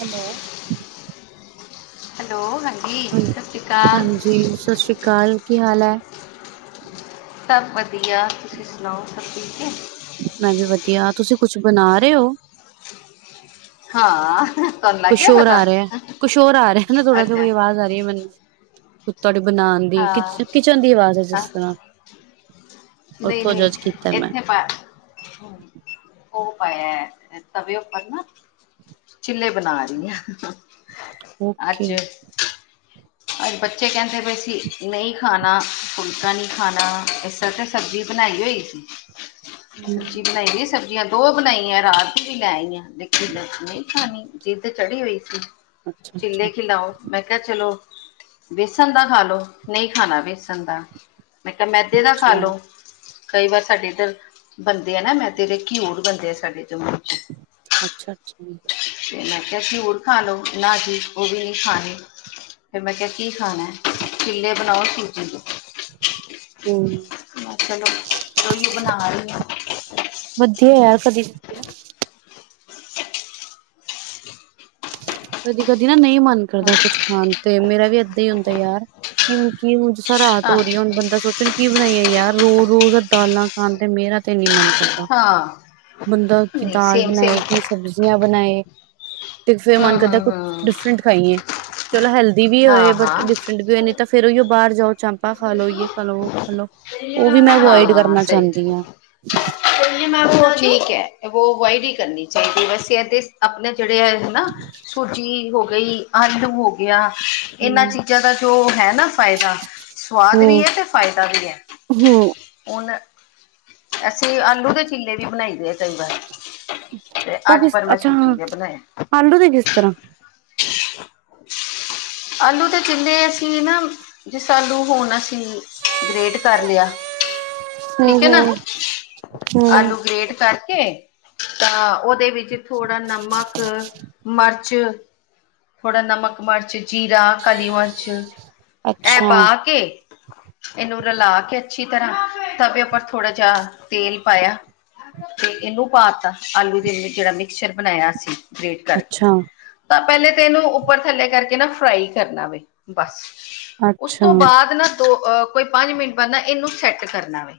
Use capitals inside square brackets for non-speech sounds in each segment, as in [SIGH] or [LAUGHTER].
Hello [INAUDIBLE] hello ਹਾਂ [UNINTELLIGIBLE] ਹਾਂਜੀ ਸਤਿ ਸ਼੍ਰੀ ਅਕਾਲ, ਕੀ ਹਾਲ ਐ? ਸਭ ਵਧੀਆ, ਤੁਸੀਂ ਸੁਣਾਓ ਸਭ ਠੀਕ ਏ? ਮੈਂ ਵੀ ਵਧੀਆ, ਤੁਸੀਂ ਕੁਛ ਬਣਾ ਰਹੇ ਓ? ਹਾਂ, ਤੁਹਾਨੂੰ ਲੱਗ ਕੁਛ ਗਿਆ ਹੋਰ ਪਤਾ ਆ ਰਿਹਾ ਕੁਛ ਹੋਰ ਆ ਰਿਹਾ, ਨਾ ਥੋੜਾ ਜਿਹਾ ਅੱਛਾ ਕੋਈ ਆਵਾਜ਼ ਆ ਰਹੀ ਹੈ ਮੈਨੂੰ ਕੁੱਕੜ ਬਣਾਉਣ ਦੀ, ਕਿ ਹਾਂ ਕਿਚਨ ਦੀ ਆਵਾਜ਼ ਹੈ ਜਿਸ ਤਰ੍ਹਾਂ ਉੱਥੋਂ ਨਹੀਂ-ਨਹੀਂ ਜੱਜ ਕੀਤਾ ਮੈਂ ਇਥੇ ਉਹ ਪਾਇਆ ਤਵੇ ਉਪਰ ਨਾ ਚਿੱਲੇ ਬਣਾ ਰਹੀ ਆ। ਓਕੇ, ਅੱਜ ਬੱਚੇ ਕਹਿੰਦੇ ਵੀ ਅਸੀ ਨਹੀਂ ਖਾਣਾ, ਫੁਲਕਾ ਨਹੀਂ ਖਾਣਾ ਇਸ ਤਰ ਤੇ, ਸਬਜ਼ੀ ਬਣਾਈ ਹੋਈ ਸੀ। [UNINTELLIGIBLE] ਸਬਜ਼ੀ ਬਣਾਈ ਦੀ ਸਬਜ਼ੀਆਂ, ਦੋ ਬਣਾਈਆ ਰਾਤ ਵੀ ਲੈ ਆਈ ਆ। ਮਿੱਠੀ ਲੱਸੀ ਨਈ ਖਾਣੀ ਜਿੱਦ ਚੜੀ ਹੋਈ ਸੀ, ਅੱਛਾ ਅੱਛਾ ਚਿੱਲੇ ਖਿਲਾਓ ਮੈਂ ਕਿਹਾ ਚਲੋ। ਬੇਸਣ ਦਾ ਖਾਲੋ ਨਈ ਖਾਣਾ ਬੇਸਣ ਦਾ, ਮੈਂ ਕਿਹਾ ਮੈਦੇ ਦਾ ਅੱਛਾ ਖਾਲੋ। ਕਈ ਵਾਰ ਸਾਡੇ ਇੱਧਰ ਬੰਦੇ ਆ, ਨਾ ਮੈਂ ਤੇਰੇ ਘਿਊੂਰ ਬੰਦੇ ਆ ਸਾਡੇ ਜਮੂ ਚ ਅੱਛਾ, ਅੱਛਾ। ਮੈ ਕਿਹਾ ਸੀ ਘੀਊਰ ਖਾਲੋ, ਨਾ ਜੀ ਉਹ ਵੀ ਨਹੀਂ ਖਾਨੇ। ਫਿਰ ਮੈਂ ਕਿਹਾ ਕੀ ਖਾਣਾ, ਚੀਲੇ ਬਣਾਓ ਸੂਜੀ ਤੋਂ ਹਮ ਚਲੋ ਉਹੀਓ ਬਣਾ ਰਹੀ ਆ। ਵਧੀਆ ਯਾਰ ਕਦੀ, ਕਦੀ, ਕਦੀ ਨਾ ਨਹੀਂ ਮਨ ਕਰਦਾ, ਕੁੱਝ ਹੂੰ, ਖਾਣ ਤੇ ਮੇਰਾ ਵੀ ਇਦਾਂ ਹੀ ਹੁੰਦਾ ਯਾਰ ਕਿ ਹੁਣ ਕੀ ਹ ਰਾਤ ਹਾਂ ਹੋ ਰਹੀ ਹੈ, ਹੁਣ ਬੰਦਾ ਸੋਚਣ ਕੀ ਬਣਾਈਆ ਯਾਰ ਰੋਜ਼ ਰੋਜ਼ ਦਾਲਾਂ ਖਾਣ ਤੇ ਮੇਰਾ ਤੇ ਨੀ ਮੰਨਦਾ। ਦਾ ਹਾਂ ਬੰਦਾ ਕੀ ਨਹੀਂ ਦਾਲ ਸੇਮ ਸੇਮ ਬਣਾਏ ਕਿ ਸਬਜ਼ੀਆਂ ਬਣਾਏ ਤੇ ਫੇਰ ਹੂੰ ਮਨ ਕਰਦਾ ਹੂੰ ਕੁਛ ਹੂੰ ਡਿਫਰੈਂਟ ਖਾਈਏ, ਚਲੋ ਹੈਲਦੀ ਵੀ ਹੋਏ, ਹਾਂ ਬਟ ਹਾਂ ਡਿਫਰੈਂਟ ਵੀ ਹੋਏ ਨਹੀਂ ਤਾਂ ਫੇਰ ਉਹੀ ਬਾਹਰ ਜਾਓ। ਚਾਮਪਾ ਖਾਲੋ ਯੋ ਖਾਲੋ ਉਹ ਖਾਲੋ, ਉਹ ਵੀ ਮੈਂ ਹਾਂ ਅਵੋਇਡ ਹਾਂ ਕਰਨਾ ਚਾਹੁੰਦੀ ਹਾਂ। ਮੈ ਠੀਕ ਹੈ, ਅਵਾਇਡ ਹੀ ਕਰਨੀ ਚਾਹੀਦੀ ਹੈ, ਵੈਸੇ ਇਹਦੇ ਆਪਣੇ ਜਿਹੜੇ ਹੈ। ਨਾ ਸੂਜੀ ਹੋ ਗਈ, ਆਲੂ ਹੋ ਗਿਆ ਇਹਨਾਂ ਹੂੰ ਚੀਜ਼ਾਂ ਦਾ ਜੋ ਹੈ, ਨਾ ਫਾਇਦਾ। ਸਵਾਦ ਵੀ ਹੂੰ ਹੈ, ਅਤੇ ਫਾਇਦਾ ਵੀ ਹੈ ਹੂੰ ਹੁਣ ਅਸੀਂ ਆਲੂ ਦੇ ਚਿਲੇ ਵੀ ਬਣਾਈ ਦੇ ਆ ਕਈ ਵਾਰ, ਤੇ ਉਹ ਅੱਜ ਕਿਸ ਪਰ ਮੈਂ ਅੱਛਾ ਹਾਂ ਸੂਜੀ ਤੇ ਬਣਾਏ। ਆਲੂ ਤੇ ਕਿਸ ਤਰ੍ਹਾਂ? [INAUDIBLE] ਆਲੂ ਤਾਂ ਕਹਿੰਦੇ ਅਸੀਂ ਨਾ ਜਿਸਿਸ ਆਲੂ ਹੁਣ ਅਸੀਂ ਗ੍ਰੇਟ ਕਰ ਲਿਆ ਹੂੰ ਠੀਕ ਹੈ ਨਾ ਹੂੰ ਹੂੰ ਆਲੂ ਗ੍ਰੇਟ ਕਰ ਤਾਂ ਉਹਦੇ ਵਿੱਚ ਥੋੜਾ ਨਮਕ, ਮਿਰਚ। ਥੋੜਾ ਨਮਕ, ਮਿਰਚ, ਜੀਰਾ, ਕਾਲੀ ਮਿਰਚ, ਇਹ ਅੱਛਾ ਪਾ ਕੇ, ਇਹਨੂੰ ਰਲਾ ਕੇ ਅੱਛੀ ਤਰ੍ਹਾਂ ਤਵੇ ਉੱਪਰ ਥੋੜਾ ਜਿਹਾ ਤੇਲ ਪਾਇਆ। ਤੇ ਇਹਨੂੰ ਪਾਤਾ ਆਲੂ ਦਾ ਜਿਹੜਾ ਮਿਕਚਰ ਬਣਾਇਆ ਸੀ। ਗ੍ਰੇਟ ਕਰਕੇ, ਅੱਛਾ ਤਾਂ ਪਹਿਲੇ ਤਾਂ ਇਹਨੂੰ ਉੱਪਰ ਥੱਲੇ ਕਰਕੇ ਨਾ ਫਰਾਈ ਕਰਨਾ ਵੇ ਬਸ ਉਸ ਅੱਛਾ ਤੋਂ ਬਾਅਦ ਨਾ ਦੋ ਅਹ ਕੋਈ, ਪੰਜ ਮਿੰਟ ਬਾਅਦ ਨਾ ਇਹਨੂੰ ਸੈੱਟ ਕਰਨਾ ਵੇ।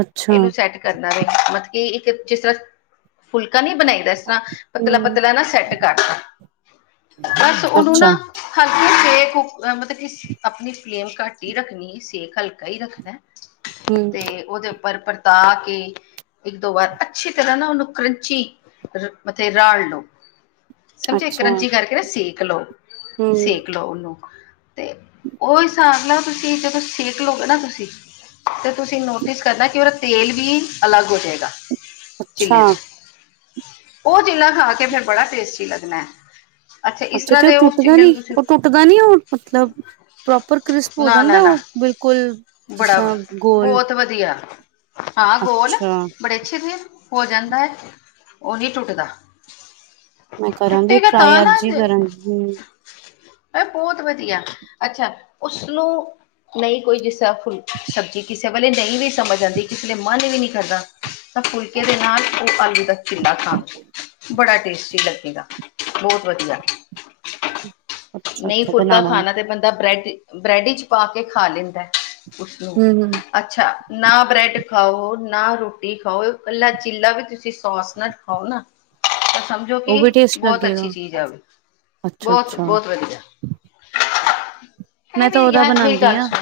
ਅੱਛਾ ਇਹਨੂੰ ਸੈਟ ਕਰਨਾ ਵੇ ਮਤਲਬ ਕੀ ਇੱਕ ਜਿਸ ਤਰ੍ਹਾਂ ਫੁਲਕਾ ਨਹੀਂ ਬਣਾਈ ਦਾ, ਇਸ ਤਰ੍ਹਾਂ ਹੂੰ ਪਤਲਾ-ਪਤਲਾ ਨਾ ਸੈੱਟ ਕਰਤਾ। ਬਸ ਉਹਨੂੰ ਅੱਛਾ ਨਾ, ਹਲਕੀ ਸੇਕ ਮਤਲਬ ਕਿ, ਆਪਣੀ ਫਲੇਮ ਘੱਟ ਹੀ ਰੱਖਣੀ ਸੇਕ ਹਲਕਾ ਹੀ ਰੱਖਣਾ। ਹੂੰ ਤੇ ਉਹਦੇ ਉੱਪਰ ਪਰਤਾ ਕੇ ਇੱਕ ਦੋ ਵਾਰ ਅੱਛੀ ਤਰ੍ਹਾਂ ਨਾ ਉਹਨੂੰ ਕਰੰਚੀ ਮਥੇ ਰਾਲ ਲਉ ਸਮਝੋ ਇੱਕ ਅੱਛਾ ਰੰਜੀ ਕਰਕੇ ਨਾ ਸੇਕ ਲਓ ਹੂੰ ਸੇਕ ਲਓ ਉਹਨੂੰ ਤੇ ਉਹ ਹਿਸਾਬ ਨਾਲਓ ਤੁਸੀਂ ਜਦੋਂ ਸਿੱਖ ਲਓਗੇ ਨਾ ਤੁਸੀਂ ਤੇ ਤੁਸੀਂ ਨੋਟਿਸ ਕਰਨਾ ਕਿ ਉਹਦਾ ਤੇਲ ਵੀ ਅਲੱਗ ਹੋ ਜਾਏਗਾ ਚਿੱਲੇ ਅੱਛਾ ਤੋਂ ਉਹ ਚਿੱਲਾ ਖਾ ਕੇ ਫੇਰ ਬੜਾ ਟੇਸਟੀ ਲੱਗਣਾ ਹੈ ਇਸ ਅੱਛਾ ਤਰ੍ਹਾਂ ਤੇ ਉਹ ਦੇ ਉਸ ਟੁੱਟਦਾ ਚਿੱਲੇ ਨੀ? ਨੂੰ ਉਹ ਤੁਸੀਂ ਟੁੱਟਦਾ ਨੀ ਉਹ ਮਤਲਬ ਪ੍ਰੋਪਰ ਕ੍ਰਿਸਪ ਹੋ ਨਾ ਜਾਂਦਾ ਨਾ ਹੈ ਨਾ ਉਹ ਬਿਲਕੁਲ ਬੜਾ ਜਿਸਸਾਂ ਗੋਲ ਬਹੁਤ ਵਧੀਆ ਹਾਂ ਗੋਲ, ਅੱਛਾ ਬੜੇ ਅੱਛੇ ਤੇ ਹੋ ਜਾਂਦਾ ਹੈ ਉਹ ਨਹੀਂ ਟੁੱਟਦਾ ਮੈਂ ਕਰਾਂਗੀ ਟੁੱਟੇਗਾ ਤਾਂ ਟਰਾਈ ਨਾ ਅੱਜ ਹੀ ਇਹ ਕਰਾਂਗੀ ਬਹੁਤ ਵਧੀਆ, ਅੱਛਾ ਉਸਨੂੰ ਨਹੀਂ ਕੋਈ ਜਿਸ ਚਾਹਫੁਲ ਸਬਜ਼ੀ ਕਿਸੇ ਵੇਲੇ ਨਹੀਂ ਵੀ ਸਮਝ ਆਉਂਦੀ ਕਿਸੇ ਲਈ ਮਨ ਵੀ ਨਹੀ ਕਰਦਾ। ਤਾਂ ਫੁਲਕੇ ਦੇ ਨਾਲ ਉਹ ਆਲੂ ਦਾ ਚਿੱਲਾ ਖਾਣ ਬੜਾ ਟੇਸਟੀ ਲੱਗੇਗਾ। ਬਹੁਤ ਵਧੀਆ ਅੱਛਾ ਨਹੀਂ ਅੱਛਾ ਫੁਲਕਾ ਬਣਾਵਾਂਗੀ ਖਾਣਾ ਤੇ ਬੰਦਾ ਬ੍ਰੈਡ ਬ੍ਰੈਡ ਵਿੱਚ ਪਾ ਕੇ ਖਾ ਲੈਂਦਾ ਖੁੱਸ ਰਹੋ ਹੂੰ ਹੂੰ ਅੱਛਾ ਨਾ ਬ੍ਰੈਡ ਖਾਓ, ਨਾ ਰੋਟੀ ਖਾਓ, ਇਕੱਲਾ ਚੀਲਾ ਵੀ ਤੁਸੀਂ ਸੋਸ ਨਾਲ ਖਾਓ ਨਾ ਤਾਂ ਸਮਝੋ ਉਹ ਵੀ ਕਿ ਟੇਸਟ ਬਹੁਤ ਅੱਛੀ ਲੱਗੇਗਾ ਚੀਜ਼ ਹੈ ਉਹ ਵੀ ਅੱਛਾ ਬਹੁਤ ਅੱਛਾ ਬਹੁਤ ਵਧੀਆ, ਮੈਂ ਇਹ ਵੀ ਤਾਂ ਉਹਦਾ ਯਾਰ ਮੇਰੀ ਬਣਾਉਂਦੀ ਗੱਲ ਹਾਂ ਸੁਣ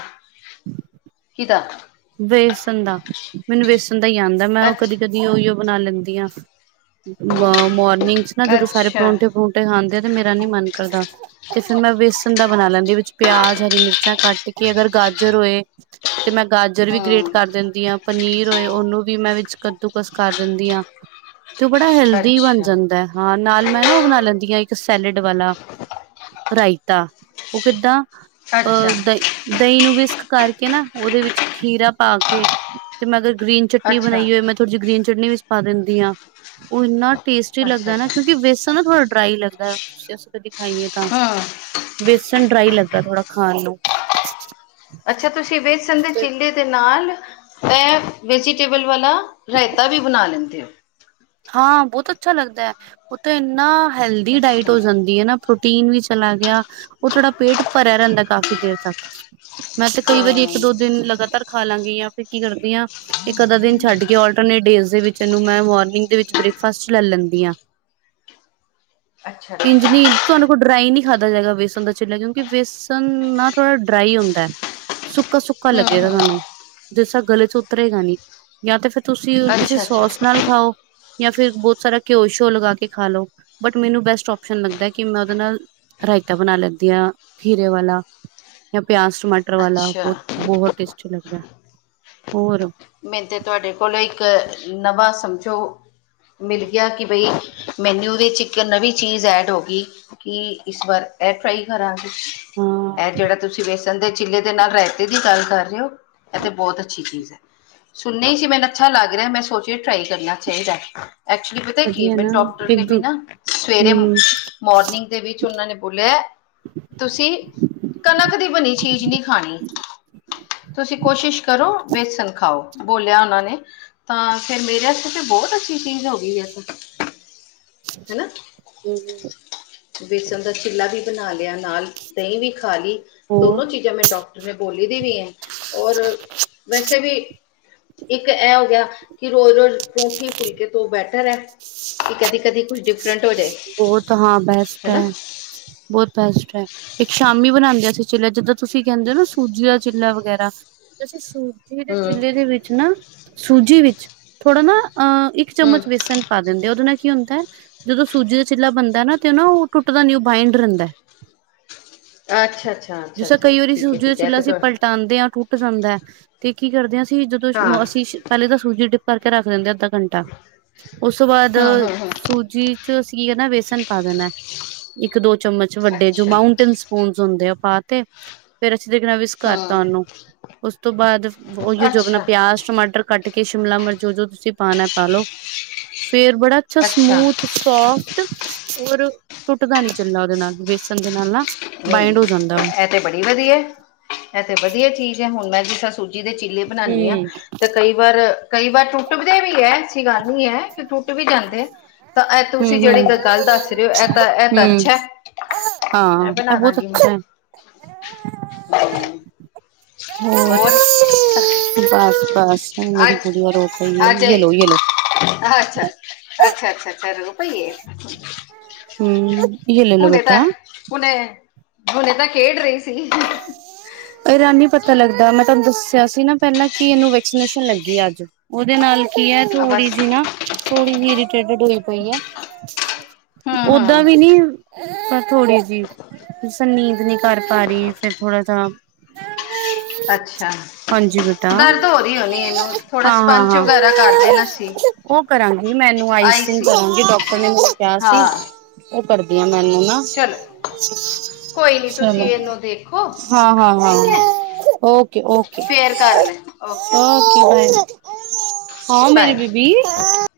ਕਿਦਾ ਵੇਸਣ ਦਾ। ਮੈਨੂੰ ਵੇਸਣ ਦਾ ਹੀ ਆਉਂਦਾ ਹੈ, ਮੈਂ ਉਹ ਕਦੀ ਅੱਛਾ ਕਦੀ ਉਹ ਹੀ ਬਣਾ ਲੈਂਦੀ ਹਾਂ। ਮੋਰਨਿੰਗ ਚ ਨਾ ਜਦੋਂ ਸਾਰੇ ਅੱਛਾ ਪਰੌਂਠੇ ਪਰੁੰਂਠੇ ਖਾਂਦੇ ਆ ਤੇ ਮੇਰਾ ਨੀ ਮਨ ਕਰਦਾ। ਤੇ ਫਿਰ ਮੈਂ ਵੇਸਨ ਦਾ ਬਣਾ ਲੈਂਦੀ ਵਿੱਚ ਪਿਆਜ਼, ਹਰੀ ਮਿਰਚਾਂ ਕੱਟ ਕੇ ਅਗਰ ਗਾਜਰ ਹੋਏ ਤੇ ਮੈਂ ਗਾਜਰ ਵੀ ਗ੍ਰੇਟ ਹੂੰ ਕਰ ਦਿੰਦੀ ਆ, ਪਨੀਰ ਹੋਏ ਉਹਨੂੰ ਵੀ ਮੈਂ ਵਿੱਚ ਕੱਦੂਕਸ ਕਰ ਦਿੰਦੀ ਹਾਂ। ਤੇ ਉਹ ਬੜਾ ਹੈਲਦੀ ਬਣ ਅੱਛਾ ਜਾਂਦਾ ਹੈ। ਹਾਂ ਨਾਲ ਮੈਂ ਨਾ ਉਹ ਬਣਾ ਲੈਂਦੀ ਹਾਂ ਇੱਕ ਸੈਲਡ ਵਾਲਾ ਰਾਇਤਾ। ਉਹ ਕਿੱਦਾਂ [UNINTELLIGIBLE] ਅੱਛਾ ਅੱਛਾ ਦਹੀਂ ਨੂੰ ਵਿਕਸ ਕਰਕੇ ਨਾ ਉਹਦੇ ਵਿੱਚ ਖੀਰਾ ਪਾ ਕੇ ਤੇ ਮੈਂ ਅਗਰ ਗ੍ਰੀਨ ਚਟਨੀ ਅੱਛਾ ਬਣਾਈ ਹੋਏ ਮੈਂ ਥੋੜ੍ਹੀ ਜਿ ਗਰੀਨ ਚਟਨੀ ਵਿੱਚ ਪਾ ਦਿੰਦੀ ਆ, ਉਹ ਇੰਨਾ ਟੇਸਟੀ ਅੱਛਾ ਲੱਗਦਾ ਨਾ ਕਿਉਂਕਿ ਵੇਸਣ ਨਾ ਥੋੜਾ ਡਰਾਈ ਲੱਗਦਾ ਕਦੀ ਖਾਈਏ ਤਾਂ ਹੂੰ ਬੇਸਣ ਡਰਾਈ ਲੱਗਦਾ ਥੋੜ੍ਹਾ ਖਾਣ ਨੂੰ ਅੱਛਾ ਤੁਸੀਂ ਵੇਸਨ ਦੇ ਤੇ ਚਿਲੇ ਦੇ ਨਾਲ ਇਹ ਵੈਜੀਟੇਬਲ ਵਾਲਾ ਰਾਇਤਾ ਵੀ ਬਣਾ ਲੈਂਦੇ ਹੋ ਹਾਂ ਬਹੁਤ ਅੱਛਾ ਲੱਗਦਾ ਹੈ, ਉਹ ਤੇ ਇੰਨਾ ਹੈਲਦੀ ਡਾਇਟ ਅੱਛਾ ਹੋ ਜਾਂਦੀ ਹੈ ਨਾ ਪ੍ਰੋਟੀਨ ਵੀ ਚਲਾ ਗਿਆ, ਉਹ ਥੋੜ੍ਹਾ ਪੇਟ ਭਰਿਆ ਰਹਿੰਦਾ ਕਾਫ਼ੀ ਦੇਰ ਤੱਕ ਮੈਂ ਤੇ ਕਈ ਵਾਰੀ ਇੱਕ ਹੂੰ ਦੋ ਦਿਨ ਲਗਾਤਾਰ ਖਾਲਾਗੀ ਜਾਂ ਫਿਰ ਕੀ ਕਰਦੀ ਹਾਂ ਇੱਕ ਅੱਧਾ ਦਿਨ ਛੱਡ ਕੇ ਆਲਟਰਨੇਟ ਡੇਜ ਦੇ ਵਿੱਚ ਇਹਨੂੰ ਮੈਂ ਮੋਰਨਿੰਗ ਦੇ ਵਿੱਚ ਬ੍ਰੇਕਫਾਸਟ ਲੈ ਲੈਂਦੀ ਆਂ, ਅੱਛਾ ਅੱਛਾ ਇੰਜਨੀ ਤੁਹਾਨੂੰ ਕੋਲ ਡਰਾਈ ਨਹੀ ਖਾਧਾ ਜਾਏਗਾ ਵੇਸਨ ਦਾ ਚਿਲਾ, ਕਿਉਂਕਿ ਵੇਸਣ ਨਾ, ਥੋੜ੍ਹਾ ਡਰਾਈ ਹੁੰਦਾ। ਸੁੱਕਾ-ਸੁੱਕਾ ਹੂੰ ਲੱਗੇਗਾ ਹੂੰ ਤੁਹਾਨੂੰ, ਜਿਸਸਾ ਗਲੇ'ਚੋ ਉਤਰੇਗਾ ਨੀ ਯਾ ਤਾਂ ਫਿਰ ਤੁਸੀਂ, ਕਿਸੇ ਅੱਛਾ ਅੱਛਾ ਸੋਸ ਨਾਲ ਖਾਓ। ਜਾਂ ਫਿਰ ਬਹੁਤ ਸਾਰਾ ਘਿਓ ਸ਼ਿਓ ਲਗਾ ਕੇ ਖਾ ਲਓ ਬਟ ਮੈਨੂੰ ਬੈਸਟ ਓਪਸ਼ਨ ਲੱਗਦਾ ਕਿ ਮੈਂ ਉਹਦੇ ਨਾਲ ਰਾਇਤਾ ਬਣਾ ਲੈਂਦੀ ਹਾਂ ਖੀਰੇ ਵਾਲਾ ਜਾਂ ਪਿਆਜ਼ ਟਮਾਟਰ ਮਟਰ ਵਾਲਾ ਅੱਛਾ ਬਹੁਤ ਬਹੁਤ ਟੇਸਟੀ ਲੱਗਦਾ। ਹੋਰ ਮੈਨੂੰ ਤਾਂ ਤੁਹਾਡੇ ਕੋਲੋਂ ਇੱਕ ਨਵਾਂ ਸਮਝੋ ਮਿਲ ਗਿਆ ਕਿ, ਬਈ ਮੈਨਿਊ ਵਿੱਚ ਇੱਕ ਨਵੀਂ ਚੀਜ਼ ਐਡ ਹੋ ਗਈ ਕਿ ਇਸ ਵਾਰ ਇਹ ਫਰਾਈ ਕਰਾਂਗੇ, ਹਾਂ ਇਹ ਜਿਹੜਾ ਤੁਸੀਂ ਵੈਸੇ ਦਦੇ ਚਿੱਲੇ ਦੇ ਨਾਲ ਰਾਇਤੇ ਦੀ ਗੱਲ ਕਰ ਰਹੇ ਹੋ, ਇਹ ਤੇ ਬਹੁਤ ਅੱਛੀ ਚੀਜ਼ ਹੈ। ਸੁਣਾ ਹੀ ਸੀ ਮੈਨੂੰ ਅੱਛਾ ਲੱਗ ਰਿਹਾ, ਮੈਂ ਸੋਚ ਟਰਾਈ ਕਰਨਾ ਚਾਹੀਦਾ ਐਚੁਲੀ ਪਤਾ ਕੀ ਵਧੀਆ ਮੈਨੂੰ ਨਾ ਡਾਕਟਰ ਇੱਕ ਨੇ ਵੀ ਦੂ ਨਾ ਸਵੇਰੇ ਹੂੰ ਮੋਰਨਿੰਗ ਦੇ ਵਿੱਚ ਉਹਨਾਂ ਨੇ ਬੋਲਿਆ ਤੁਸੀ ਕਨਕ ਦੀ ਬਣੀ ਚੀਜ਼ ਨਹੀ ਖਾਣੀ। ਤੁਸੀਂ ਕੋਸ਼ਿਸ਼ ਕਰੋ, ਵੇਸਣ ਖਾਓ। ਬੋਲਿਆ ਉਹਨਾਂ ਨੇ। ਤਾਂ ਫਿਰ, ਮੇਰੇ ਆਸਤੇ ਤੇ, ਬਹੁਤ ਅੱਛੀ ਚੀਜ਼ ਹੋ ਗਈ ਇਸ ਹੂੰ ਵੇਸਣ ਦਾ ਚਿੱਲਾ ਵੀ ਬਣਾ ਲਿਆ ਨਾਲ, ਦਹੀਂ ਵੀ ਖਾਲੀ ਹੋਰ ਦੋਨੋਂ ਚੀਜ਼ਾਂ ਮੈਂ ਡਾਕ ਮੈਂ, ਬੋਲੀ ਦੀ ਵੀ ਹੈ, ਔਰ ਵੈਸੇ ਵੀ ਇੱਕ ਐ ਹੋ ਗਿਆ, ਕਿ ਰੋਜ਼- ਰੋਜ਼ ਪਰੌਠੀ, ਫੁਲਕੇ ਤੋਂ ਬੈਟਰ ਐ। ਕਦੀ-ਕਦੀ। ਬਹੁਤ ਹਾਂ ਬੈਸਟ ਹਨਾ ਹੈ, ਬਹੁਤ ਬੈਸਟ ਐ। ਇੱਕ ਸ਼ਾਮੀ ਬਣਾਂਦੇ ਅਸੀਂ ਚਿੱਲਾ, ਜਿੱਦਾਂ ਤੁਸੀਂ ਕਹਿੰਦੇ ਹੋ ਨਾ ਸੂਜੀ ਦਾ ਚਿੱਲਾ ਵਗੈਰਾ ਤੇ, ਅਸੀਂ ਸੂ ਜਿਹਦੇ ਹਮ ਚਿੱਲੇ ਦੇ ਵਿੱਚ ਨਾ, ਸੂਜੀ ਵਿੱਚ, ਥੋੜ੍ਹਾ ਨਾ ਅਹ ਇੱਕ ਹਮ ਚੱਮਚ ਵੇਸਣ ਪਾ ਦਿੰਦੇ। ਉਹਦੇ ਨਾਲ ਕੀ ਹੁੰਦਾ ਹੈ? ਜਦੋਂ ਸੂਜੀ ਦਾ ਚਿੱਲਾ ਬਣਦਾ ਨਾ ਤੇ, ਉਹ ਨਾ, ਉਹ ਟੁੱਟਦਾ ਨੀ ਉਹ ਬਾਇੰਡ ਰਹਿੰਦਾ। ਅੱਛਾ-ਅੱਛਾ-ਅੱਛਾ- ਅੱਛਾ, ਠੀਕ ਹੈ, ਠੀਕ ਹੈ, ਐ ਤੁਹਾ ਤਾਂਂਦੇ ਹਾਂ ਟੁੱਟ ਜਾਂਦਾ, ਤੇ ਕੀ ਕਰਦੇ ਹਾਂ ਅਸੀਂ, ਜਦੋਂ ਹਾਂ ਅਸੀਂ ਪਹਿਲੇ ਤਾ ਸੂਜੀ ਡਿਪ ਕਰਕੇ ਰੱਖ ਦਿੰਦੇ ਅੱਧਾ ਘੰਟਾ, ਉਸ ਤੋਂ ਬਾਅਦ ਹਮ ਹਮ ਹਮ ਸੂਜੀ'ਚ ਅ ਅਸੀ ਨਾ ਵੇਸਨ ਪਾ ਦੇਣਾ, ਇੱਕ-ਦੋ ਚਮਚ ਵੱਡੇ ਜੋ, ਅੱਛਾ ਮਾਊਂਂਟੇਨ ਫੂਨਸ ਹੁੰਦੇ ਆ, ਓ ਪਾਤੇ ਫਿਰ ਅਸੀਂ ਦੇਖਣਾ ਵਿਸ ਕਰਤਾ ਹੂੰ ਉਹਨੂੰ, ਉਸ ਤੋਂ ਬਾਅਦ ਉਹੀ ਜੋ ਆਪਣਾ ਅੱਛਾ ਪਿਆਜ਼, ਟਮਾਟਰ ਕੱਟਕੇ ਸ਼ਿਮਲਾ ਮਿਰਚ ਜੋ, ਜੋ ਤੁਸੀਂ ਪਾਣਾ ਪਾਲੋ, ਫਿਰ ਬੜਾ ਅੱਛਾ, ਸਮੂਥ ਸੌਫਟ ਔਰ ਟੁੱਟਦਾ ਨੀ ਚਿੱਲਾ ਉਹਦੇ ਨਾਲ, ਵੇਸਣ ਦੇ ਨਾਲ ਨਾ। ਬਾਈੰਡ ਨਹੀਂ ਹੋ ਜਾਂਦਾ ਉਹ ਐ ਤੇ, ਬੜੀ ਵਧੀਆ, ਐ ਤੇ ਵਧੀਆ ਚੀਜ਼ ਹੈ, ਹੁਣ ਮੈਂ ਜੀ ਸੂ ਜਿਹਦੇ ਚਿੱਲੇ ਬਣਾਨੀ ਆ, ਹੂੰ ਤੇ ਕਈ ਵਾਰ, ਕਈ ਵਾਰ ਟੁੱਟਦੇ ਵੀ ਹੈ। ਗੱਲ ਨੀ ਹੈ, ਕਿ ਟੁੱਟ ਵੀ ਜਾਂਦੇ। ਤਾ, ਐ, ਤੁਸੀਂ ਜਿਹੜੀ ਹੂੰ-ਹੂੰ, ਗੱਲ ਦੱਸ ਰਹੇ ਹੋ, ਐ, ਤਾ, ਐ, ਤਾ ਹੂੰ ਅੱਛਾ ਏ। ਹਾਂ, ਐ ਬਹੁਤ ਅੱਛਾ ਹੈ। ਹੂੰ ਹੋਰ, ਔਰ ਬਸ-ਬਸ ਮੇਰੀ ਗੁੜੀਆ ਰੋ ਪਈ ਏ, ਯੇਲੋ, ਯੇਲੋ। ਅੱਛਾ-ਅੱਛਾ, ਅੱਛਾ-ਅੱਛਾ ਰੋ, ਪਈ ਏ? ਹੂੰ। ਯੇ ਲੈ ਹੁਣੇ ਤਾਂ, ਹੁਣੇ, ਹੁਣੇ ਤਾਂ ਖੇਡ ਰਹੀ ਸੀ। ਇਹਰਾਨੀ ਪਤਾ ਲੱਗਦਾ 'ਮੈਂ ਤੁਹਾਨੂੰ ਦੱਸਿਆ ਸੀ ਨਾ, ਪਹਿਲਾਂ ਕਿ ਇਹਨੂੰ ਵੈਕਸੀਨੇਸ਼ਨ ਲੱਗੀ ਅੱਜ। ਉਹਦੇ ਨਾਲ ਕੀ ਹੈ ਥੋੜ੍ਹੀ ਬਸ ਜਿਹੀ ਨਾ, ਥੋੜ੍ਹੀ ਜਿਹੀ ਇਰੀਟੇਟਡ ਹੋਈ ਪਈ ਹੈ। ਹੂੰ ਓਦਾਂ ਹੂੰ ਵੀ ਨੀ, ਪਰ ਥੋੜੀ ਜਿਹੀ ਸੰ ਨੀਂਦ ਨੀ ਕਰ ਭਾਰੀ ਫਿਰ ਥੋੜਾ ਜਾ ਅੱਛਾ। ਹਾਂਜੀ ਬੇਟਾ, ਦਰਦ ਹੋ ਰਹੀ ਹੋਣੀ ਇਹਨੂੰ ਥੋੜਾ ਹਾਂ, ਹਾਂ, ਸਪੰਚ ਹਾਂ। ਵਗੈਰਾ ਕਰ ਦੇਣਾ ਸੀ ਉਹ ਕਰਾਂਗੀ ਮੈਨੂੰ ਆਈ ਆਈਸਨ ਸੀ ਕਰਾਂਗੀ, ਡਾਕਟਰ ਨੇ ਮੈਨੂੰ ਕਿਹਾ ਸੀ। ਉਹ ਕਰਦੀਆਂ ਮੈਨੂੰ ਨਾ। ਚਲ, ਕੋਈ ਨੀ ਤੁਸੀਂ। ਚਲੋ ਨੂੰ ਦੇਖੋ ਹਾਂ ਹਾਂ ਹਾਂ ਠੀਕ ਹੈ, ਓਕੇ ਓਕੇ ਫੇਰ ਕਰ ਲਈ ਓਕੇ ਓਕੇ। ਹਾਂ, ਮੇਰੀ ਬਾਏ ਬੇਬੀ।